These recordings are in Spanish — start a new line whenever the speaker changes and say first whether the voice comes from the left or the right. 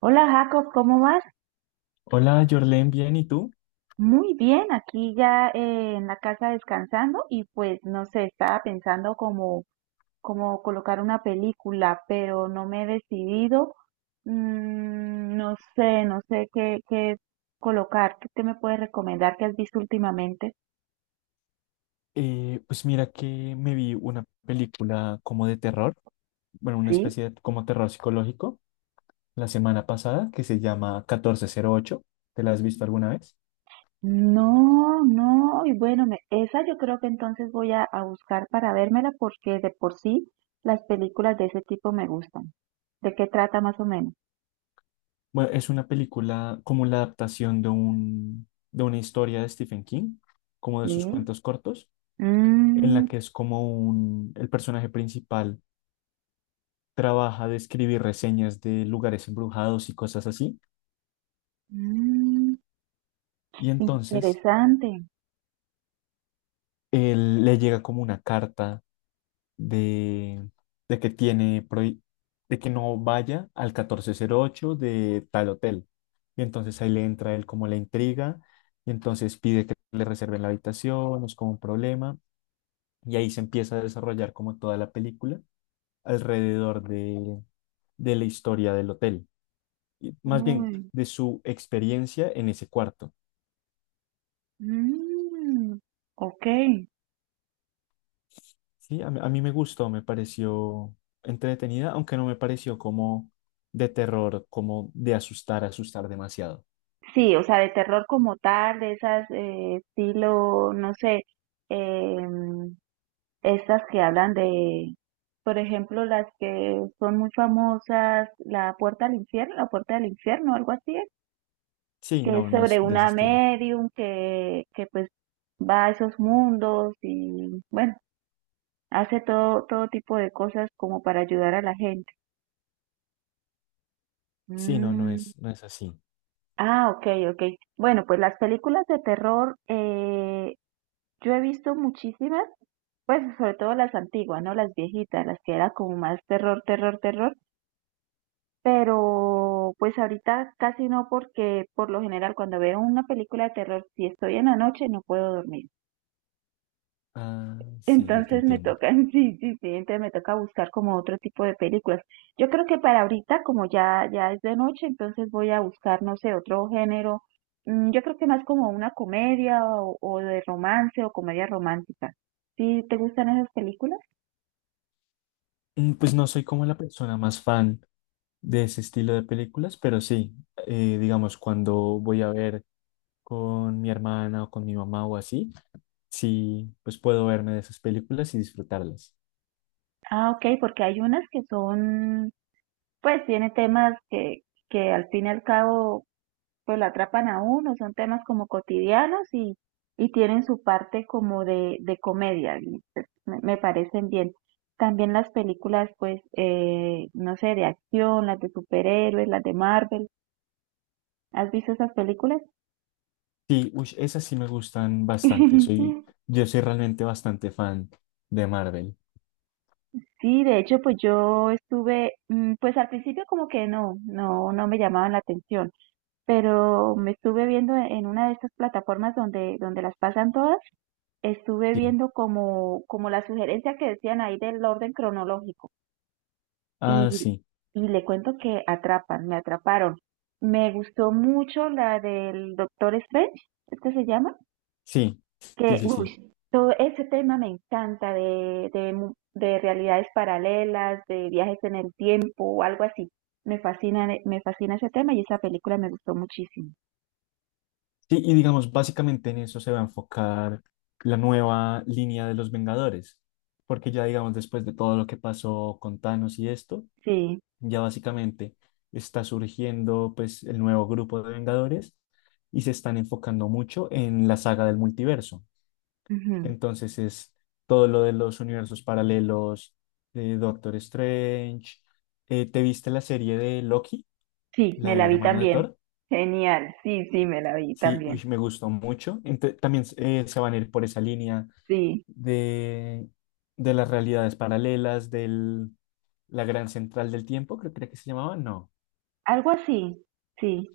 right: Hola Jacob, ¿cómo vas?
left: Hola, Jorlen, bien, ¿y tú?
right: Muy bien, aquí ya en la casa descansando y pues no sé, estaba pensando como colocar una película, pero no me he decidido. No sé, no sé qué colocar. ¿Qué te me puedes recomendar que has visto últimamente?
left: Pues mira que me vi una película como de terror, bueno, una
right: Sí.
left: especie de como terror psicológico la semana pasada que se llama 1408. ¿Te la has visto alguna vez?
right: No, no, y bueno, esa yo creo que entonces voy a buscar para vérmela porque de por sí las películas de ese tipo me gustan. ¿De qué trata más o menos?
left: Bueno, es una película como la adaptación de una historia de Stephen King, como de sus
right: Sí.
left: cuentos cortos, en la
right: Mm,
left: que es como el personaje principal trabaja de escribir reseñas de lugares embrujados y cosas así,
right: mm,
left: y entonces
right: interesante.
left: él le llega como una carta de, de que de que no vaya al 1408 de tal hotel. Y entonces ahí le entra él como la intriga, y entonces pide que le reserven la habitación, es como un problema, y ahí se empieza a desarrollar como toda la película alrededor de, de la historia del hotel, y más bien
right: Uy,
left: de su experiencia en ese cuarto.
right: mm, ok.
left: Sí, a mí me gustó, me pareció entretenida, aunque no me pareció como de terror, como de asustar, asustar demasiado.
right: Sí, o sea, de terror como tal, de esas estilo, no sé, em, estas que hablan de, por ejemplo, las que son muy famosas, La Puerta al Infierno, La Puerta del Infierno, algo así,
left: Sí,
right: que es
left: no, no es
right: sobre
left: de ese
right: una
left: estilo.
right: medium que pues va a esos mundos y bueno, hace todo, todo tipo de cosas como para ayudar a la gente.
left: Sí, no,
right: Mm.
left: no es así.
right: Ah, ok, ok. Bueno, pues las películas de terror, yo he visto muchísimas, pues sobre todo las antiguas, ¿no? Las viejitas, las que era como más terror, terror, terror. Pero pues ahorita casi no porque por lo general cuando veo una película de terror, si estoy en la noche no puedo dormir.
left: Ah, sí, ya te
right: Entonces me
left: entiendo.
right: toca, sí, sí, sí, entonces me toca buscar como otro tipo de películas. Yo creo que para ahorita, como ya es de noche, entonces voy a buscar, no sé, otro género. Mm, yo creo que más como una comedia o de romance o comedia romántica. ¿Sí te gustan esas películas?
left: Pues no soy como la persona más fan de ese estilo de películas, pero sí, digamos, cuando voy a ver con mi hermana o con mi mamá o así, sí, pues puedo verme de esas películas y disfrutarlas.
right: Ah, ok, porque hay unas que son, pues tiene temas que al fin y al cabo pues lo atrapan a uno, son temas como cotidianos y tienen su parte como de comedia, y, pues, me parecen bien. También las películas, pues, no sé, de acción, las de superhéroes, las de Marvel. ¿Has visto esas películas?
left: Sí, uy, esas sí me gustan bastante. Yo soy realmente bastante fan de Marvel.
right: Sí, de hecho, pues yo estuve, pues al principio como que no me llamaban la atención, pero me estuve viendo en una de estas plataformas donde las pasan todas, estuve
left: Sí.
right: viendo como la sugerencia que decían ahí del orden cronológico
left: Ah,
right: y,
left: sí,
right: y le cuento que atrapan, me atraparon. Me gustó mucho la del Doctor Strange, ¿es que se llama?
left: sí, sí,
right: Que,
left: sí, sí.
right: uy, todo ese tema me encanta de de realidades paralelas, de viajes en el tiempo o algo así. Me fascina ese tema y esa película me gustó muchísimo.
left: Sí, y digamos, básicamente en eso se va a enfocar la nueva línea de los Vengadores, porque ya digamos, después de todo lo que pasó con Thanos y esto,
right: Sí,
left: ya básicamente está surgiendo pues el nuevo grupo de Vengadores y se están enfocando mucho en la saga del multiverso.
right: ujú.
left: Entonces es todo lo de los universos paralelos de Doctor Strange. ¿Te viste la serie de Loki,
right: Sí,
left: la
right: me
left: del
right: la vi
left: hermano de
right: también.
left: Thor?
right: Genial, sí, sí, me la vi
left: Sí,
right: también.
left: uy, me gustó mucho. También se van a ir por esa línea
right: Sí.
left: de, de las realidades paralelas, de la gran central del tiempo, creo, que se llamaba, no.
right: Algo así, sí,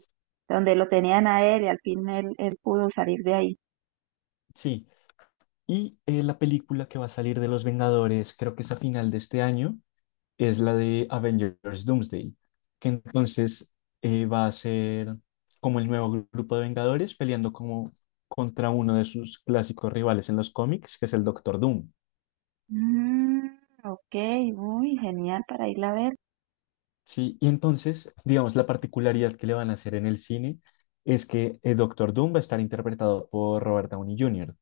right: donde lo tenían a él y al fin él pudo salir de ahí.
left: Sí. Y la película que va a salir de Los Vengadores, creo que es a final de este año, es la de Avengers Doomsday, que entonces va a ser como el nuevo grupo de Vengadores peleando como contra uno de sus clásicos rivales en los cómics, que es el Doctor Doom.
right: Mm, ok, uy, genial para irla a ver.
left: Sí, y entonces, digamos, la particularidad que le van a hacer en el cine es que el Doctor Doom va a estar interpretado por Robert Downey Jr.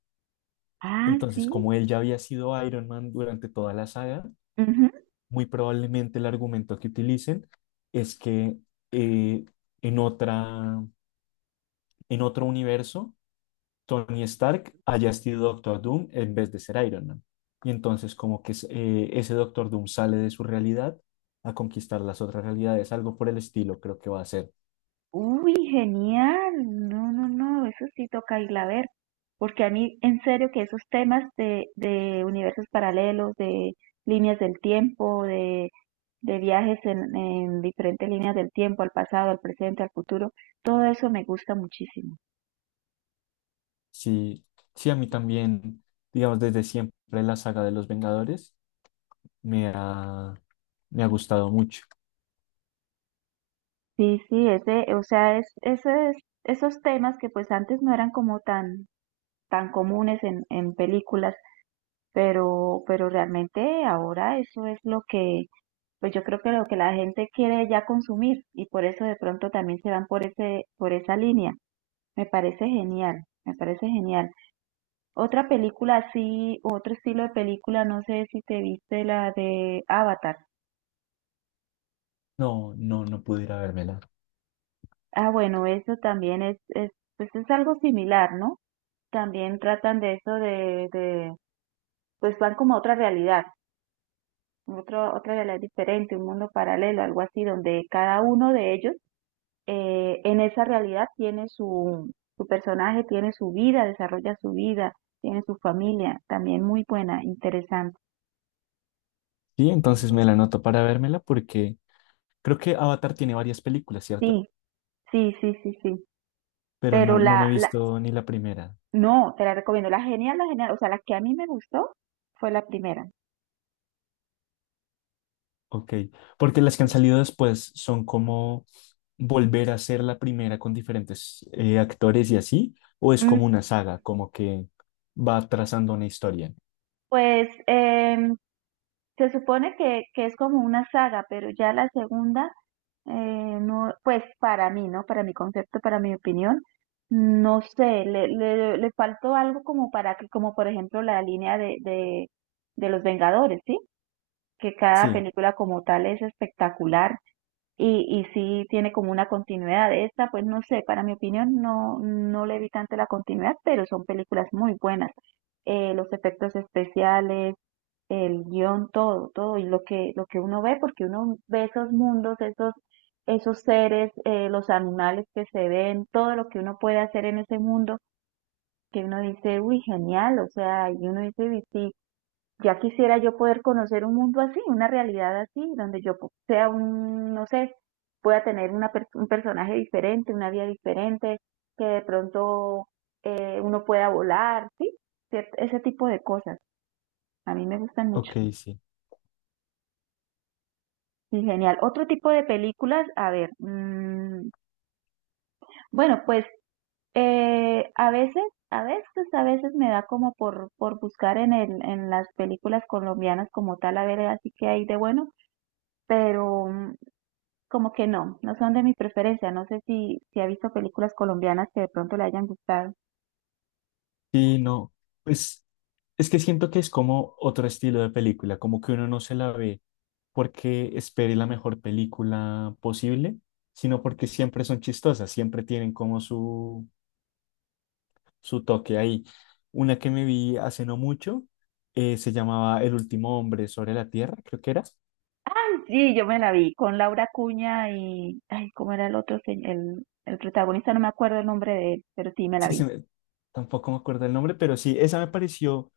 right: Ah,
left: Entonces,
right: sí.
left: como él ya había sido Iron Man durante toda la saga,
right: Ujú.
left: muy probablemente el argumento que utilicen es que eh, en otra en otro universo, Tony Stark haya sido Doctor Doom en vez de ser Iron Man. Y entonces como que ese Doctor Doom sale de su realidad a conquistar las otras realidades, algo por el estilo creo que va a ser.
right: Uy, genial. No, no, no, eso sí toca irla a ver. Porque a mí, en serio, que esos temas de universos paralelos, de líneas del tiempo, de viajes en diferentes líneas del tiempo, al pasado, al presente, al futuro, todo eso me gusta muchísimo.
left: Sí, sí, a mí también, digamos, desde siempre la saga de los Vengadores me ha, me ha gustado mucho.
right: Sí, sí, ese es esos temas que pues antes no eran como tan comunes en películas, pero realmente ahora eso es lo que, pues yo creo que lo que la gente quiere ya consumir y por eso de pronto también se van por por esa línea. Me parece genial, me parece genial. Otra película así, otro estilo de película, no sé si te viste la de Avatar.
left: No, no, no pudiera vérmela.
right: Ah, bueno, eso también es, pues es algo similar, ¿no? También tratan de eso de pues van como a otra realidad, otra realidad diferente, un mundo paralelo, algo así, donde cada uno de ellos en esa realidad tiene su personaje, tiene su vida, desarrolla su vida, tiene su familia, también muy buena, interesante.
left: Sí, entonces me la anoto para vérmela porque creo que Avatar tiene varias películas, ¿cierto?
right: Sí, sí, sí, sí, sí.
left: Pero no,
right: Pero
left: no me he visto ni la primera.
right: no, te la recomiendo, la genial, o sea, la que a mí me gustó fue la primera.
left: Ok, porque las que han salido después son como volver a ser la primera con diferentes actores y así, o es
right: Mm,
left: como una saga, como que va trazando una historia.
right: pues se supone que es como una saga, pero ya la segunda no, pues para mí, ¿no? Para mi concepto, para mi opinión, no sé, le faltó algo como para que, como por ejemplo la línea de los Vengadores, ¿sí? Que cada
left: Sí,
right: película como tal es espectacular y sí tiene como una continuidad. De esta, pues no sé, para mi opinión no le vi tanto la continuidad, pero son películas muy buenas. Los efectos especiales, el guión, todo, todo, y lo que uno ve, porque uno ve esos mundos, esos seres, los animales que se ven, todo lo que uno puede hacer en ese mundo, que uno dice, uy, genial, o sea, y uno dice, "Uy, sí, ya quisiera yo poder conocer un mundo así, una realidad así, donde yo sea un, no sé, pueda tener un personaje diferente, una vida diferente, que de pronto uno pueda volar, sí, ese tipo de cosas. A mí me gustan mucho.
left: ok, sí.
right: Sí, genial. Otro tipo de películas, a ver, mm, bueno, pues a veces, a veces, a veces me da como por buscar en en las películas colombianas como tal, a ver, así que hay de bueno, pero mm, como que no son de mi preferencia. No sé si ha visto películas colombianas que de pronto le hayan gustado.
left: Sí, no, pues es que siento que es como otro estilo de película, como que uno no se la ve porque espere la mejor película posible, sino porque siempre son chistosas, siempre tienen como su toque ahí. Una que me vi hace no mucho se llamaba El último hombre sobre la tierra, creo que era.
right: Ay, sí, yo me la vi con Laura Cuña y, ay, ¿cómo era el otro, el protagonista? No me acuerdo el nombre de él, pero sí me la
left: Sí,
right: vi.
left: tampoco me acuerdo el nombre, pero sí, esa me pareció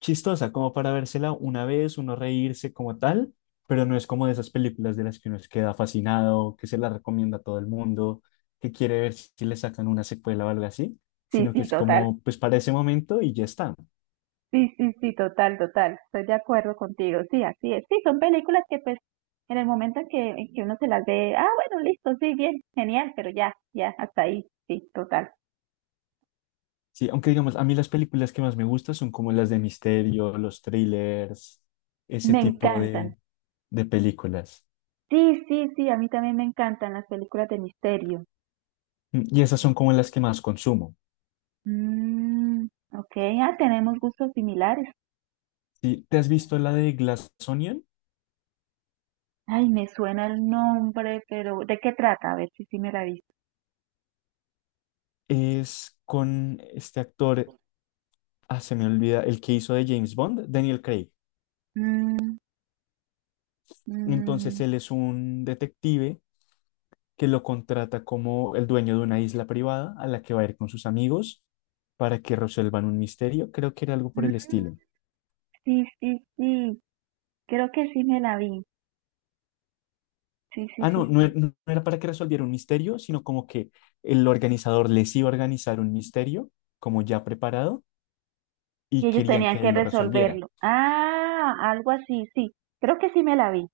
left: chistosa, como para vérsela una vez, uno reírse como tal, pero no es como de esas películas de las que uno se queda fascinado, que se la recomienda a todo el mundo, que quiere ver si le sacan una secuela o algo así,
right: Sí,
left: sino que
right: sí,
left: es
right: total.
left: como, pues para ese momento y ya está.
right: Sí, sí, sí, total, total. Estoy de acuerdo contigo. Sí, así es. Sí, son películas que pues en el momento en que uno se las ve, ah, bueno, listo, sí, bien, genial, pero ya, ya, hasta ahí. Sí, total.
left: Sí, aunque digamos, a mí las películas que más me gustan son como las de misterio, los thrillers, ese
right: Me
left: tipo
right: encantan.
left: de, películas.
right: Sí, sí, sí, a mí también me encantan las películas de misterio.
left: Y esas son como las que más consumo.
right: Mm, ok, ah, tenemos gustos similares.
left: ¿Sí? ¿Te has visto la de Glass Onion?
right: Ay, me suena el nombre, pero ¿de qué trata? A ver si sí me la he visto.
left: Es con este actor. Ah, se me olvida, el que hizo de James Bond, Daniel Craig.
right: Mm,
left: Entonces
right: mm,
left: él es un detective que lo contrata como el dueño de una isla privada a la que va a ir con sus amigos para que resuelvan un misterio. Creo que era algo por el
right: mm,
left: estilo.
right: sí, sí, sí, creo que sí me la vi. Sí, sí,
left: Ah,
right: sí,
left: no, no,
right: sí.
left: no era para que resolviera un misterio, sino como que el organizador les iba a organizar un misterio como ya preparado
right: Y
left: y
right: ellos
left: querían
right: tenían
left: que
right: que
left: él lo resolviera.
right: resolverlo. Ah, algo así, sí. Creo que sí me la vi.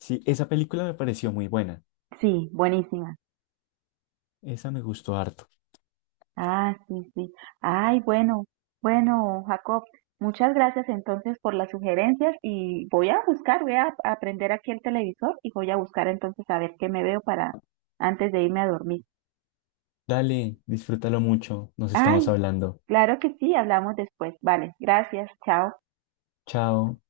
left: Sí, esa película me pareció muy buena.
right: Sí, buenísima.
left: Esa me gustó harto.
right: Ah, sí, sí. Ay, bueno, bueno, Jacob, muchas gracias entonces por las sugerencias y voy a buscar, voy a prender aquí el televisor y voy a buscar entonces a ver qué me veo para antes de irme a dormir.
left: Dale, disfrútalo mucho. Nos estamos
right: Ay,
left: hablando.
right: claro que sí, hablamos después. Vale, gracias, chao.
left: Chao.